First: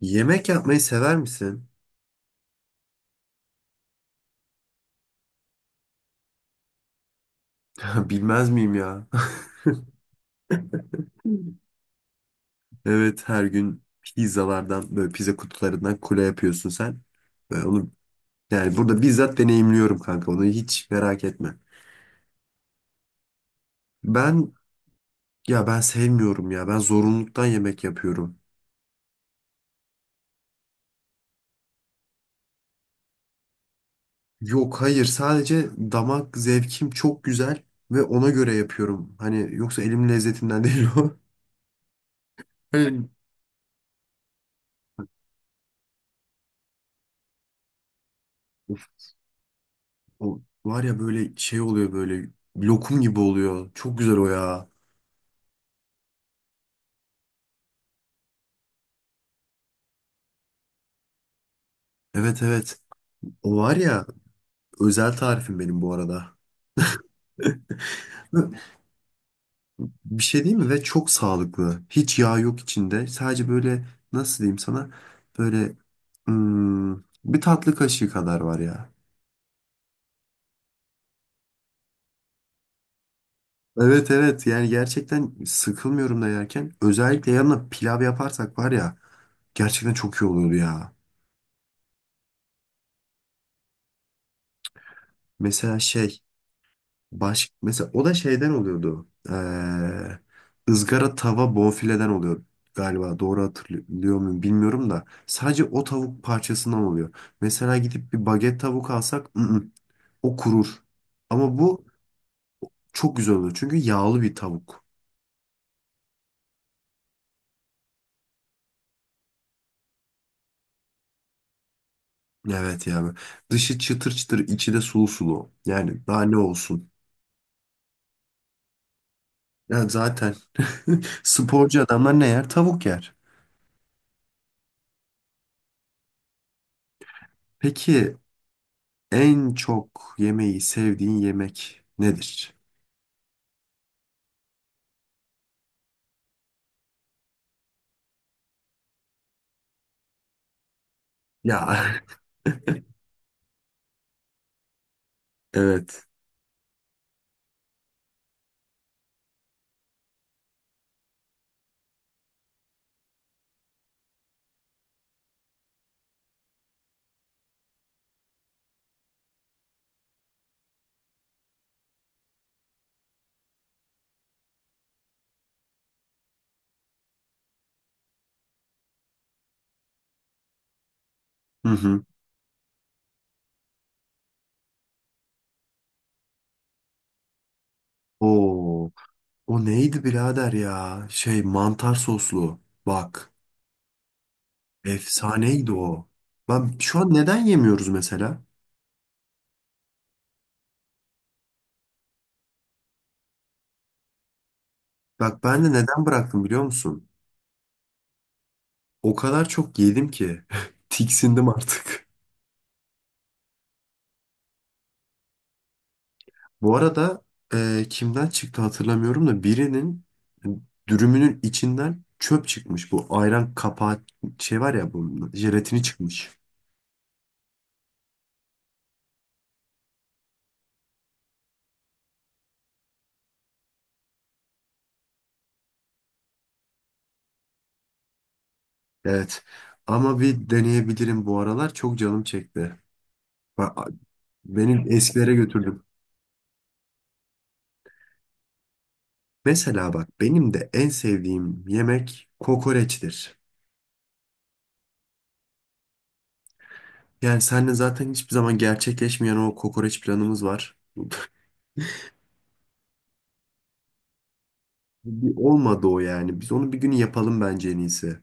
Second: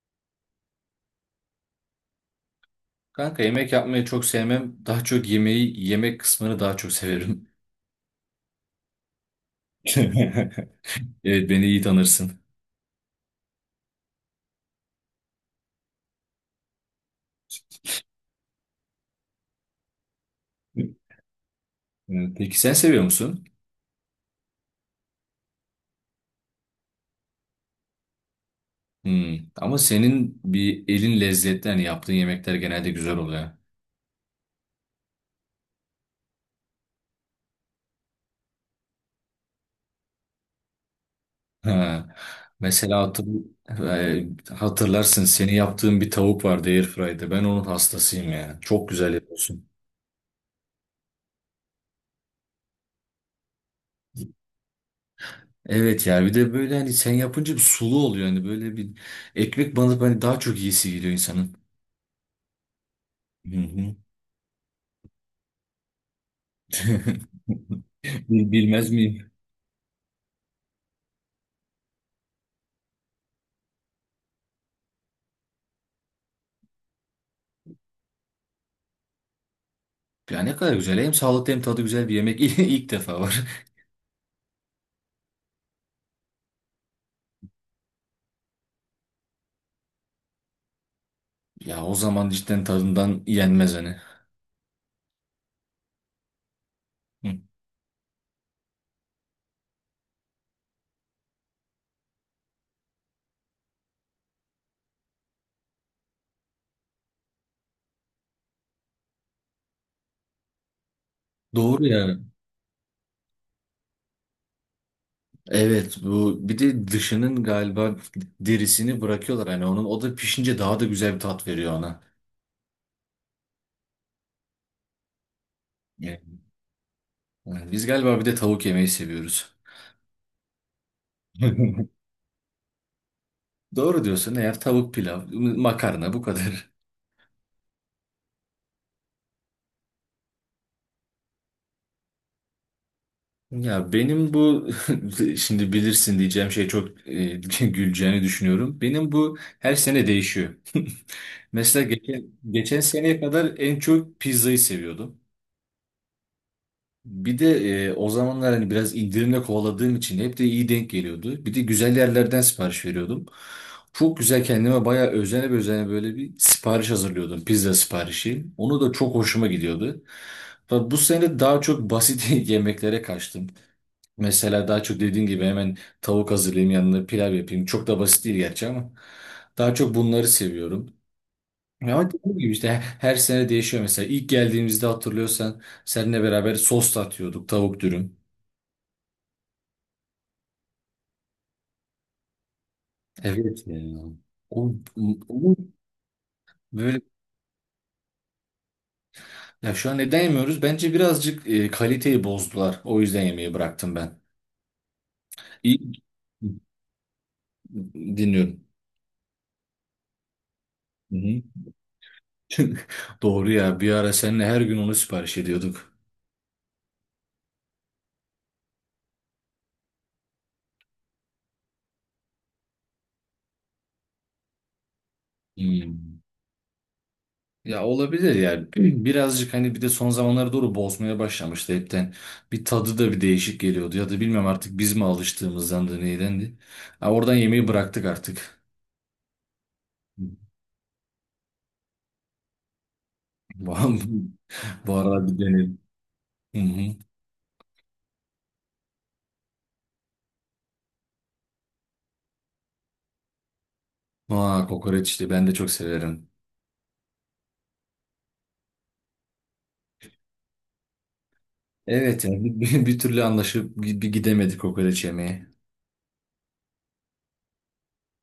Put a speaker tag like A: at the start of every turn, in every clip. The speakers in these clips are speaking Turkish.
A: Yemek yapmayı sever misin?
B: Kanka yemek yapmayı çok sevmem. Daha çok yemek kısmını daha çok severim.
A: Bilmez miyim ya?
B: Evet, beni iyi tanırsın.
A: Evet her gün pizzalardan böyle pizza kutularından kule yapıyorsun sen. Ve onu yani burada bizzat deneyimliyorum kanka onu hiç merak etme.
B: Evet, peki sen seviyor musun?
A: Ben ya ben sevmiyorum ya ben zorunluluktan yemek yapıyorum.
B: Hmm. Ama senin bir elin lezzetli, hani yaptığın yemekler genelde güzel oluyor.
A: Yok hayır sadece damak zevkim çok güzel ve ona göre yapıyorum. Hani yoksa elimin lezzetinden değil o.
B: Ha. Mesela
A: Hani
B: hatırlarsın, seni yaptığın bir tavuk vardı Airfry'de. Ben onun hastasıyım ya.
A: of,
B: Çok güzel yapıyorsun.
A: o var ya böyle şey oluyor böyle lokum gibi oluyor. Çok güzel o ya.
B: Evet ya, bir de böyle hani sen yapınca bir sulu oluyor. Hani böyle bir ekmek banıp hani daha çok iyisi geliyor insanın.
A: Evet, evet. O
B: Hı
A: var
B: hı.
A: ya özel tarifim benim bu arada. Ve
B: Bilmez miyim?
A: bir şey değil mi? Ve çok sağlıklı. Hiç yağ yok içinde. Sadece böyle nasıl diyeyim sana? Böyle hmm, bir tatlı kaşığı kadar var ya.
B: Ya ne kadar güzel. Hem sağlıklı hem tadı güzel bir yemek, ilk defa var.
A: Evet, evet, yani gerçekten sıkılmıyorum da yerken. Özellikle yanına pilav yaparsak var ya gerçekten çok iyi oluyordu ya.
B: Ya o zaman cidden tadından yenmez hani.
A: Mesela
B: Hı.
A: Mesela o da şeyden oluyordu. Izgara tava bonfileden oluyor galiba. Doğru hatırlıyor muyum bilmiyorum da. Sadece o tavuk parçasından oluyor. Mesela gidip bir baget tavuk alsak o kurur. Ama bu
B: Doğru ya.
A: çok güzel oluyor. Çünkü yağlı bir tavuk.
B: Evet, bu bir de dışının galiba derisini bırakıyorlar, hani onun o da pişince daha da güzel bir tat veriyor ona.
A: Evet yani. Dışı çıtır çıtır, içi de sulu sulu. Yani daha
B: Evet.
A: ne olsun?
B: Yani biz galiba bir de tavuk yemeyi seviyoruz.
A: Ya zaten sporcu adamlar ne yer? Tavuk yer.
B: Doğru diyorsun, eğer tavuk, pilav, makarna, bu kadar.
A: Peki en çok yemeği sevdiğin yemek nedir?
B: Ya benim bu şimdi bilirsin diyeceğim şey çok güleceğini düşünüyorum. Benim bu her sene değişiyor. Mesela
A: Ya
B: geçen seneye kadar en çok pizzayı seviyordum.
A: evet.
B: Bir de o zamanlar hani biraz indirimle kovaladığım için hep de iyi denk geliyordu. Bir de güzel yerlerden sipariş veriyordum. Çok güzel, kendime bayağı özene özene böyle bir sipariş hazırlıyordum. Pizza siparişi. Onu da çok hoşuma gidiyordu. Fakat bu sene daha çok basit yemeklere kaçtım. Mesela daha çok dediğin gibi hemen tavuk hazırlayayım, yanına pilav yapayım. Çok da basit değil gerçi ama daha çok bunları seviyorum.
A: Hı hı.
B: Ama dediğim gibi işte her sene değişiyor mesela. İlk geldiğimizde hatırlıyorsan seninle beraber sos da atıyorduk, tavuk dürüm.
A: Oo, o neydi birader ya? Şey mantar soslu. Bak,
B: Evet ya. O, o
A: efsaneydi o. Ben şu
B: böyle,
A: an neden yemiyoruz mesela?
B: ya şu an neden yemiyoruz? Bence birazcık kaliteyi bozdular. O yüzden yemeği bıraktım ben.
A: Bak ben de
B: İyi
A: neden bıraktım biliyor musun?
B: dinliyorum.
A: O kadar çok yedim ki
B: Hı hı.
A: tiksindim artık.
B: Doğru ya, bir ara seninle her gün onu sipariş ediyorduk.
A: Bu arada kimden çıktı hatırlamıyorum da birinin dürümünün içinden çöp çıkmış. Bu ayran kapağı şey var ya bunun jelatini
B: Hmm.
A: çıkmış.
B: Ya olabilir yani. Birazcık hani bir de son zamanlara doğru bozmaya başlamıştı hepten. Bir tadı da bir değişik geliyordu ya da bilmem artık biz mi alıştığımızdan da neydendi. Ha, oradan yemeği bıraktık artık.
A: Evet. Ama bir deneyebilirim bu aralar. Çok canım çekti.
B: Bu
A: Ba- Beni
B: bu arada
A: eskilere
B: bir deneyelim.
A: götürdüm.
B: Hı hı.
A: Mesela bak benim de en sevdiğim yemek kokoreçtir.
B: Aa, kokoreç işte ben de çok severim.
A: Yani seninle zaten hiçbir zaman gerçekleşmeyen o kokoreç planımız var.
B: Evet yani bir türlü anlaşıp bir gidemedik kokoreç
A: Bir
B: yemeye.
A: olmadı o yani. Biz onu bir gün yapalım bence en iyisi.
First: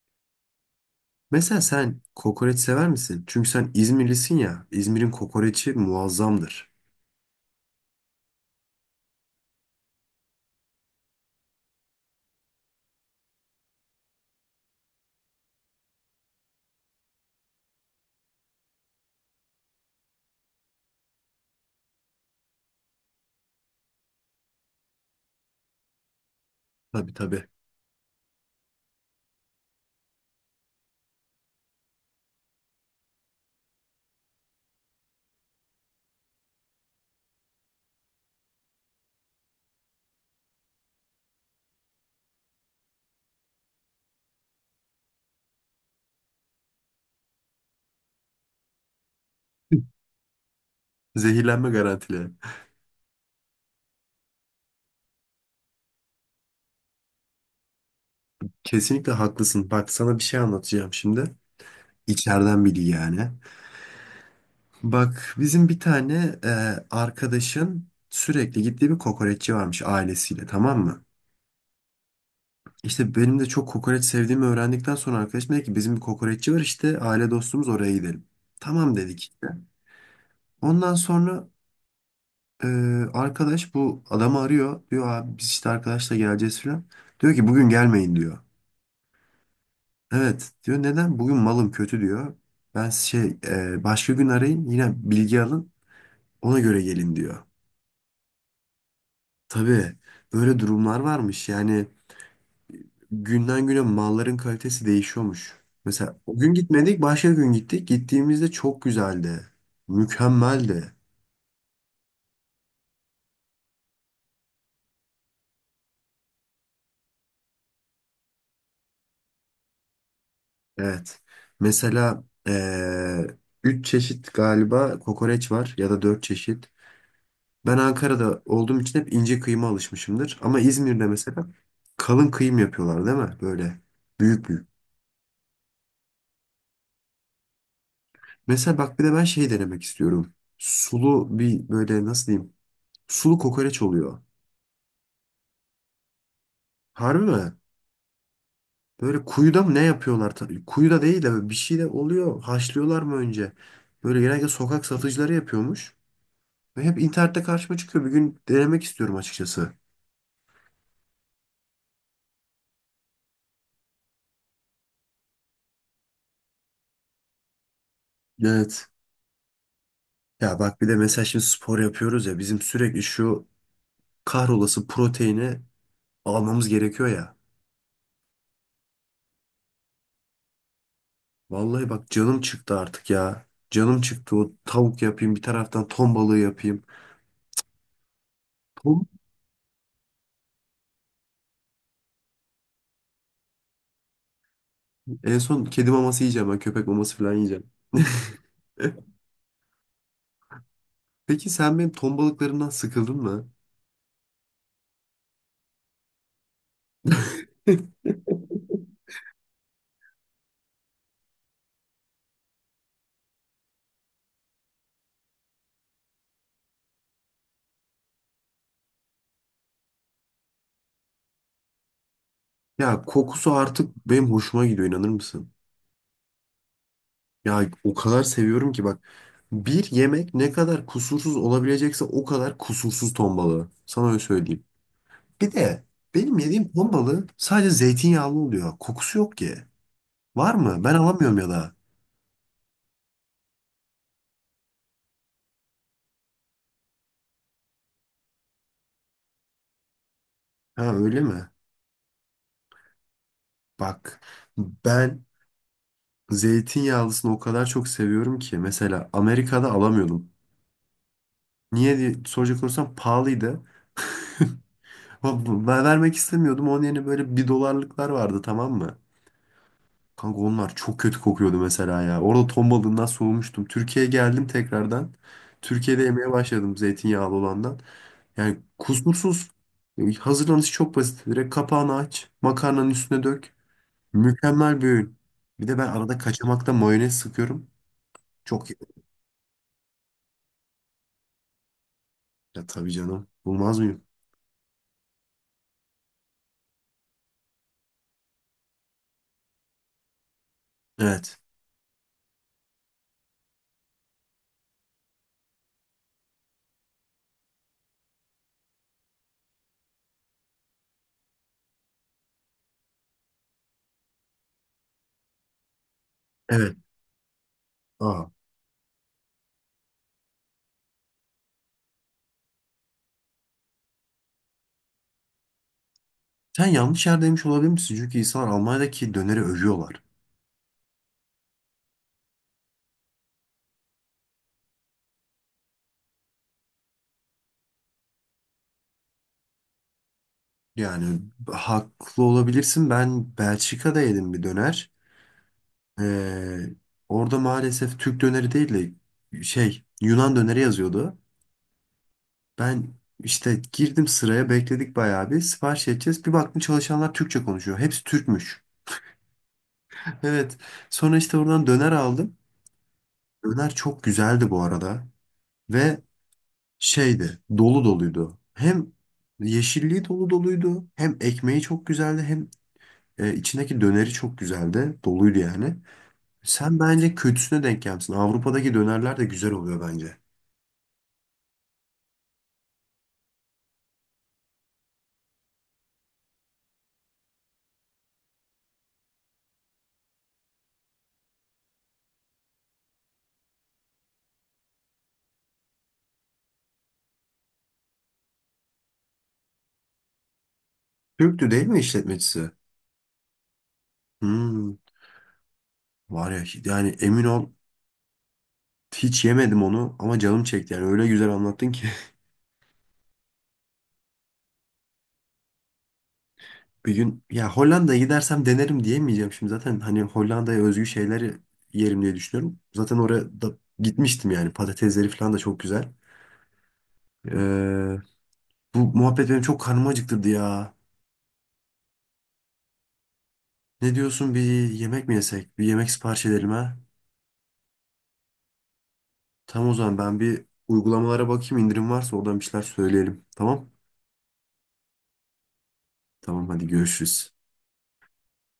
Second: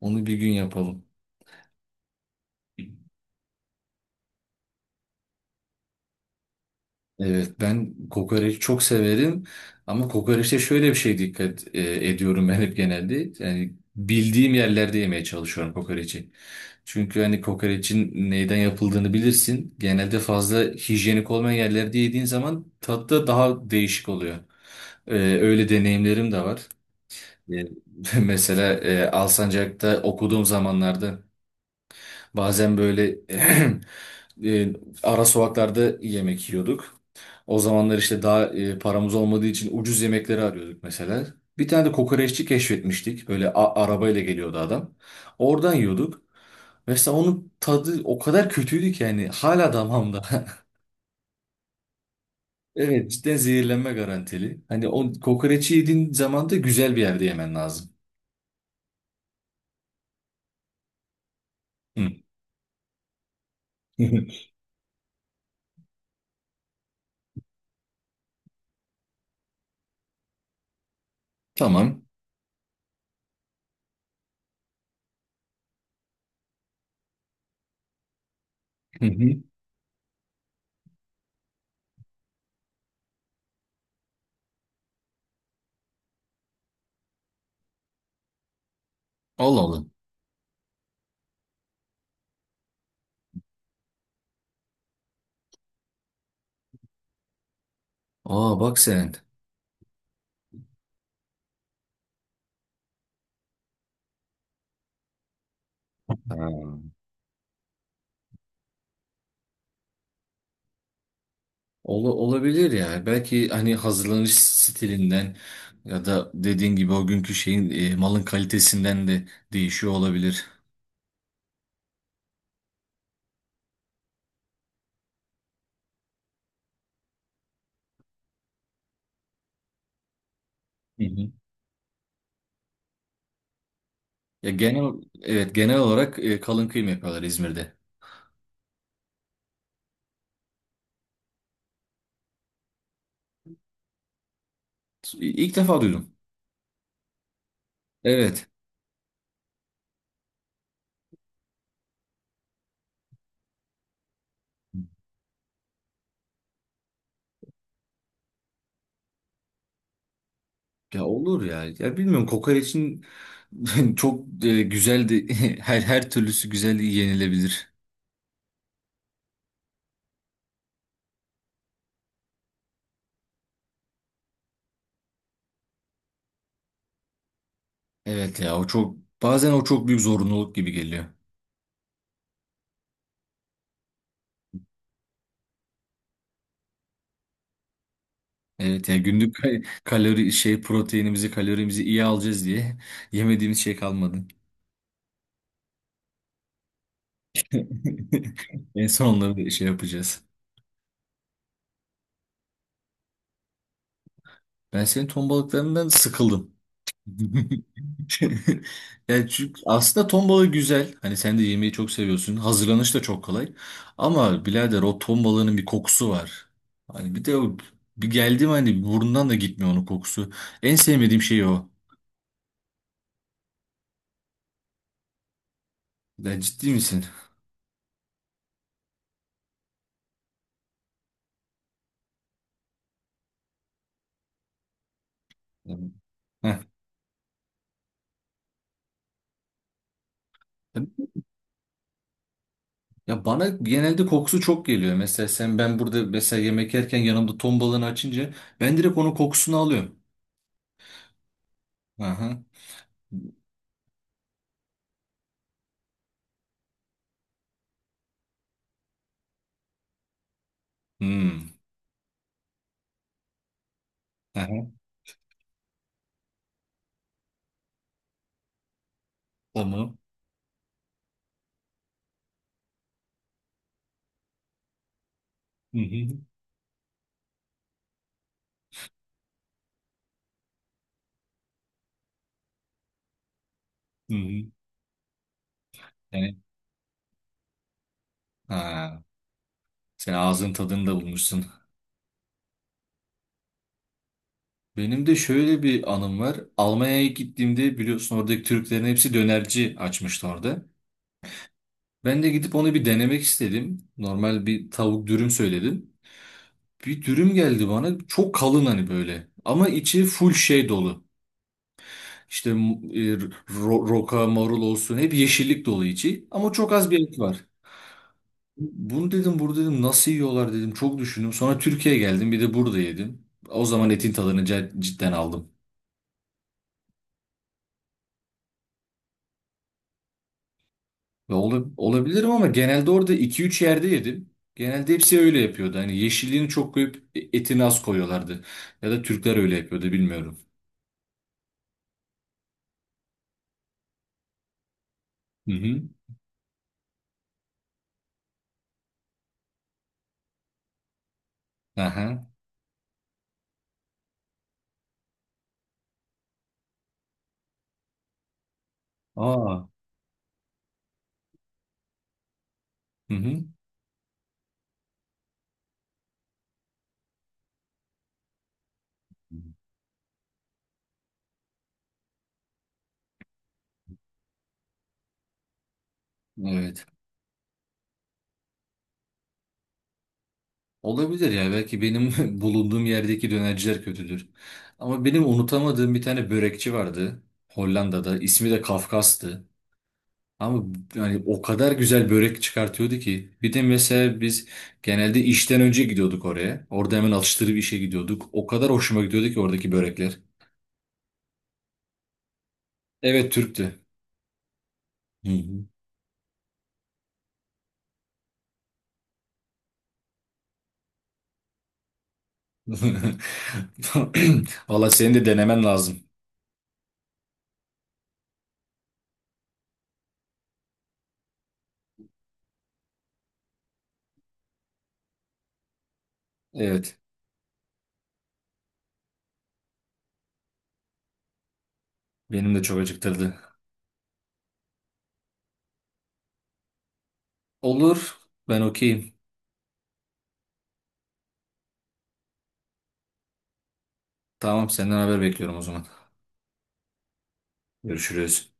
B: Onu bir gün yapalım.
A: Mesela sen kokoreç sever misin? Çünkü sen İzmirlisin ya. İzmir'in kokoreçi muazzamdır.
B: Evet, ben kokoreç çok severim ama kokoreçte şöyle bir şey dikkat ediyorum ben hep genelde. Yani bildiğim yerlerde yemeye çalışıyorum kokoreçi. Çünkü hani kokoreçin neyden yapıldığını bilirsin. Genelde fazla hijyenik olmayan yerlerde yediğin zaman tadı da daha değişik oluyor. Öyle deneyimlerim de var.
A: Tabii, tabii.
B: E, mesela Alsancak'ta okuduğum zamanlarda bazen böyle e, ara sokaklarda yemek yiyorduk. O zamanlar işte daha paramız olmadığı için ucuz yemekleri arıyorduk mesela. Bir tane de kokoreççi keşfetmiştik. Böyle arabayla geliyordu adam. Oradan yiyorduk. Mesela onun tadı o kadar kötüydü ki, yani hala damağımda.
A: Zehirlenme garantili.
B: Evet, cidden zehirlenme garantili. Hani o kokoreçi yediğin zaman da güzel bir yerde yemen lazım.
A: Kesinlikle haklısın. Bak sana bir şey anlatacağım şimdi.
B: Hı.
A: İçeriden biri yani. Bak bizim bir tane arkadaşın sürekli gittiği bir kokoreççi varmış ailesiyle, tamam mı?
B: Tamam.
A: İşte benim de çok kokoreç sevdiğimi öğrendikten sonra arkadaşım dedi ki bizim bir kokoreççi var işte aile dostumuz, oraya gidelim. Tamam
B: Hı
A: dedik
B: hı.
A: işte. Ondan sonra e, arkadaş bu adamı arıyor. Diyor abi biz işte arkadaşla geleceğiz falan. Diyor ki bugün gelmeyin diyor.
B: Allah Allah.
A: Evet diyor, neden? Bugün malım kötü diyor. Ben başka gün arayın yine bilgi alın, ona göre gelin diyor.
B: Aa, bak sen.
A: Tabii böyle durumlar varmış. Yani günden güne malların kalitesi değişiyormuş. Mesela o gün gitmedik,
B: Ha.
A: başka gün gittik. Gittiğimizde çok güzeldi. Mükemmeldi.
B: Olabilir yani. Belki hani hazırlanış stilinden ya da dediğin gibi o günkü şeyin malın kalitesinden de değişiyor olabilir.
A: Evet. Mesela üç çeşit galiba kokoreç var, ya da dört çeşit. Ben Ankara'da olduğum için hep ince kıyma alışmışımdır. Ama
B: Hı
A: İzmir'de
B: hı.
A: mesela kalın kıyım yapıyorlar değil mi? Böyle büyük
B: Ya
A: büyük.
B: genel, evet, genel olarak kalın kıyım yapıyorlar İzmir'de.
A: Mesela bak bir de ben şey denemek istiyorum. Sulu bir böyle nasıl diyeyim? Sulu kokoreç oluyor.
B: İlk defa duydum.
A: Harbi mi?
B: Evet.
A: Böyle kuyuda mı ne yapıyorlar? Ta- kuyuda değil de böyle bir şey de oluyor. Haşlıyorlar mı önce? Böyle genelde sokak satıcıları yapıyormuş. Ve hep internette karşıma çıkıyor. Bir gün denemek istiyorum açıkçası.
B: Ya olur ya. Ya bilmiyorum, kokoreçin çok güzel de her türlüsü güzel yenilebilir.
A: Evet. Ya bak bir de mesela şimdi spor yapıyoruz ya. Bizim sürekli şu kahrolası proteini almamız gerekiyor ya.
B: Evet ya, o çok bazen o çok büyük zorunluluk gibi geliyor.
A: Vallahi bak canım çıktı artık ya. Canım çıktı, o tavuk yapayım bir taraftan ton balığı yapayım.
B: Evet yani
A: Ton-
B: günlük kalori, şey, proteinimizi, kalorimizi iyi alacağız diye yemediğimiz şey kalmadı.
A: En son kedi maması yiyeceğim ben, köpek maması falan yiyeceğim.
B: En son onları şey yapacağız.
A: Peki sen benim ton balıklarından sıkıldın mı?
B: Ben senin ton balıklarından sıkıldım. Yani çünkü aslında ton balığı güzel. Hani sen de yemeği çok seviyorsun. Hazırlanış da çok kolay. Ama birader, o ton balığının bir kokusu var. Hani bir de o bir geldim hani burnundan da gitmiyor onun kokusu. En sevmediğim şey o.
A: Ya kokusu artık benim hoşuma gidiyor inanır mısın?
B: Ya ciddi misin?
A: Ya o kadar seviyorum ki bak. Bir yemek ne kadar kusursuz olabilecekse o kadar kusursuz ton balığı. Sana öyle söyleyeyim. Bir de
B: Evet.
A: benim
B: Heh.
A: yediğim ton balığı sadece zeytinyağlı oluyor. Kokusu yok ki. Var mı? Ben alamıyorum ya da.
B: Ya bana genelde kokusu çok geliyor. Mesela sen, ben burada mesela yemek yerken yanımda ton balığını açınca ben direkt onun kokusunu alıyorum.
A: Ha öyle mi?
B: Aha.
A: Bak ben zeytinyağlısını o kadar çok seviyorum ki. Mesela Amerika'da alamıyordum.
B: Hmm.
A: Niye diye soracak olursam pahalıydı.
B: Aha.
A: Ama Ben vermek istemiyordum. Onun yerine böyle bir dolarlıklar vardı, tamam mı?
B: Tamam.
A: Kanka onlar çok kötü kokuyordu mesela ya. Orada ton balığından soğumuştum. Türkiye'ye geldim tekrardan.
B: Hı
A: Türkiye'de
B: hı.
A: yemeye başladım zeytinyağlı olandan. Yani kusursuz. Hazırlanışı çok basit. Direkt kapağını aç. Makarnanın üstüne dök.
B: Hı hı.
A: Mükemmel bir öğün. Bir de ben arada
B: Yani
A: kaçamakta mayonez sıkıyorum. Çok iyi.
B: ha. Sen ağzın tadını da bulmuşsun.
A: Ya tabii canım. Bulmaz mıyım?
B: Benim de şöyle bir anım var. Almanya'ya gittiğimde biliyorsun, oradaki Türklerin hepsi dönerci açmıştı orada.
A: Evet.
B: Ben de gidip onu bir denemek istedim. Normal bir tavuk dürüm söyledim. Bir dürüm geldi bana. Çok kalın hani böyle. Ama içi full şey dolu. İşte roka, marul olsun hep yeşillik dolu içi ama çok
A: Evet.
B: az bir et var.
A: Aa.
B: Bunu dedim, burada dedim nasıl yiyorlar dedim, çok düşündüm. Sonra Türkiye'ye geldim, bir de burada yedim. O zaman etin tadını cidden aldım.
A: Sen yanlış yerdeymiş olabilir misin? Çünkü insanlar Almanya'daki döneri övüyorlar.
B: Ve olabilirim ama genelde orada iki üç yerde yedim. Genelde hepsi öyle yapıyordu. Hani yeşilliğini çok koyup etini az koyuyorlardı. Ya da Türkler öyle yapıyordu bilmiyorum.
A: Yani haklı olabilirsin. Ben Belçika'da yedim bir döner.
B: Hı hı.
A: Ee, orada maalesef Türk döneri değil de şey Yunan döneri yazıyordu.
B: Aha.
A: Ben işte girdim sıraya, bekledik bayağı bir sipariş edeceğiz. Bir baktım çalışanlar Türkçe konuşuyor. Hepsi Türkmüş.
B: Aa.
A: Evet. Sonra işte oradan döner aldım.
B: Hı hı.
A: Döner çok güzeldi bu arada. Ve şeydi, dolu doluydu. Hem yeşilliği dolu doluydu. Hem ekmeği çok güzeldi. Hem içindeki döneri çok güzeldi. Doluydu yani. Sen
B: Evet.
A: bence kötüsüne denk gelmişsin. Avrupa'daki dönerler de güzel oluyor bence.
B: Olabilir ya, belki benim bulunduğum yerdeki dönerciler kötüdür. Ama benim unutamadığım bir tane börekçi vardı Hollanda'da. İsmi de Kafkas'tı. Ama yani o kadar güzel börek çıkartıyordu ki. Bir de mesela biz genelde işten önce gidiyorduk oraya. Orada hemen atıştırıp işe gidiyorduk. O kadar hoşuma gidiyordu ki oradaki börekler.
A: Türktü değil mi işletmecisi?
B: Evet, Türk'tü.
A: Hmm,
B: Hı hı.
A: var ya yani emin ol, hiç yemedim onu ama canım çekti yani öyle güzel anlattın ki.
B: Valla, senin de denemen lazım.
A: Bir gün ya Hollanda'ya gidersem denerim diyemeyeceğim şimdi zaten, hani Hollanda'ya özgü şeyleri yerim diye düşünüyorum. Zaten oraya da gitmiştim yani, patatesleri falan da çok güzel.
B: Evet,
A: Ee, bu muhabbet benim çok karnımı acıktırdı ya.
B: benim de çok acıktırdı.
A: Ne diyorsun, bir yemek mi yesek? Bir yemek sipariş edelim ha?
B: Olur, ben okeyim.
A: Tamam o zaman ben bir uygulamalara bakayım indirim varsa oradan bir şeyler söyleyelim. Tamam?
B: Tamam, senden haber bekliyorum o zaman.
A: Tamam hadi görüşürüz.
B: Görüşürüz.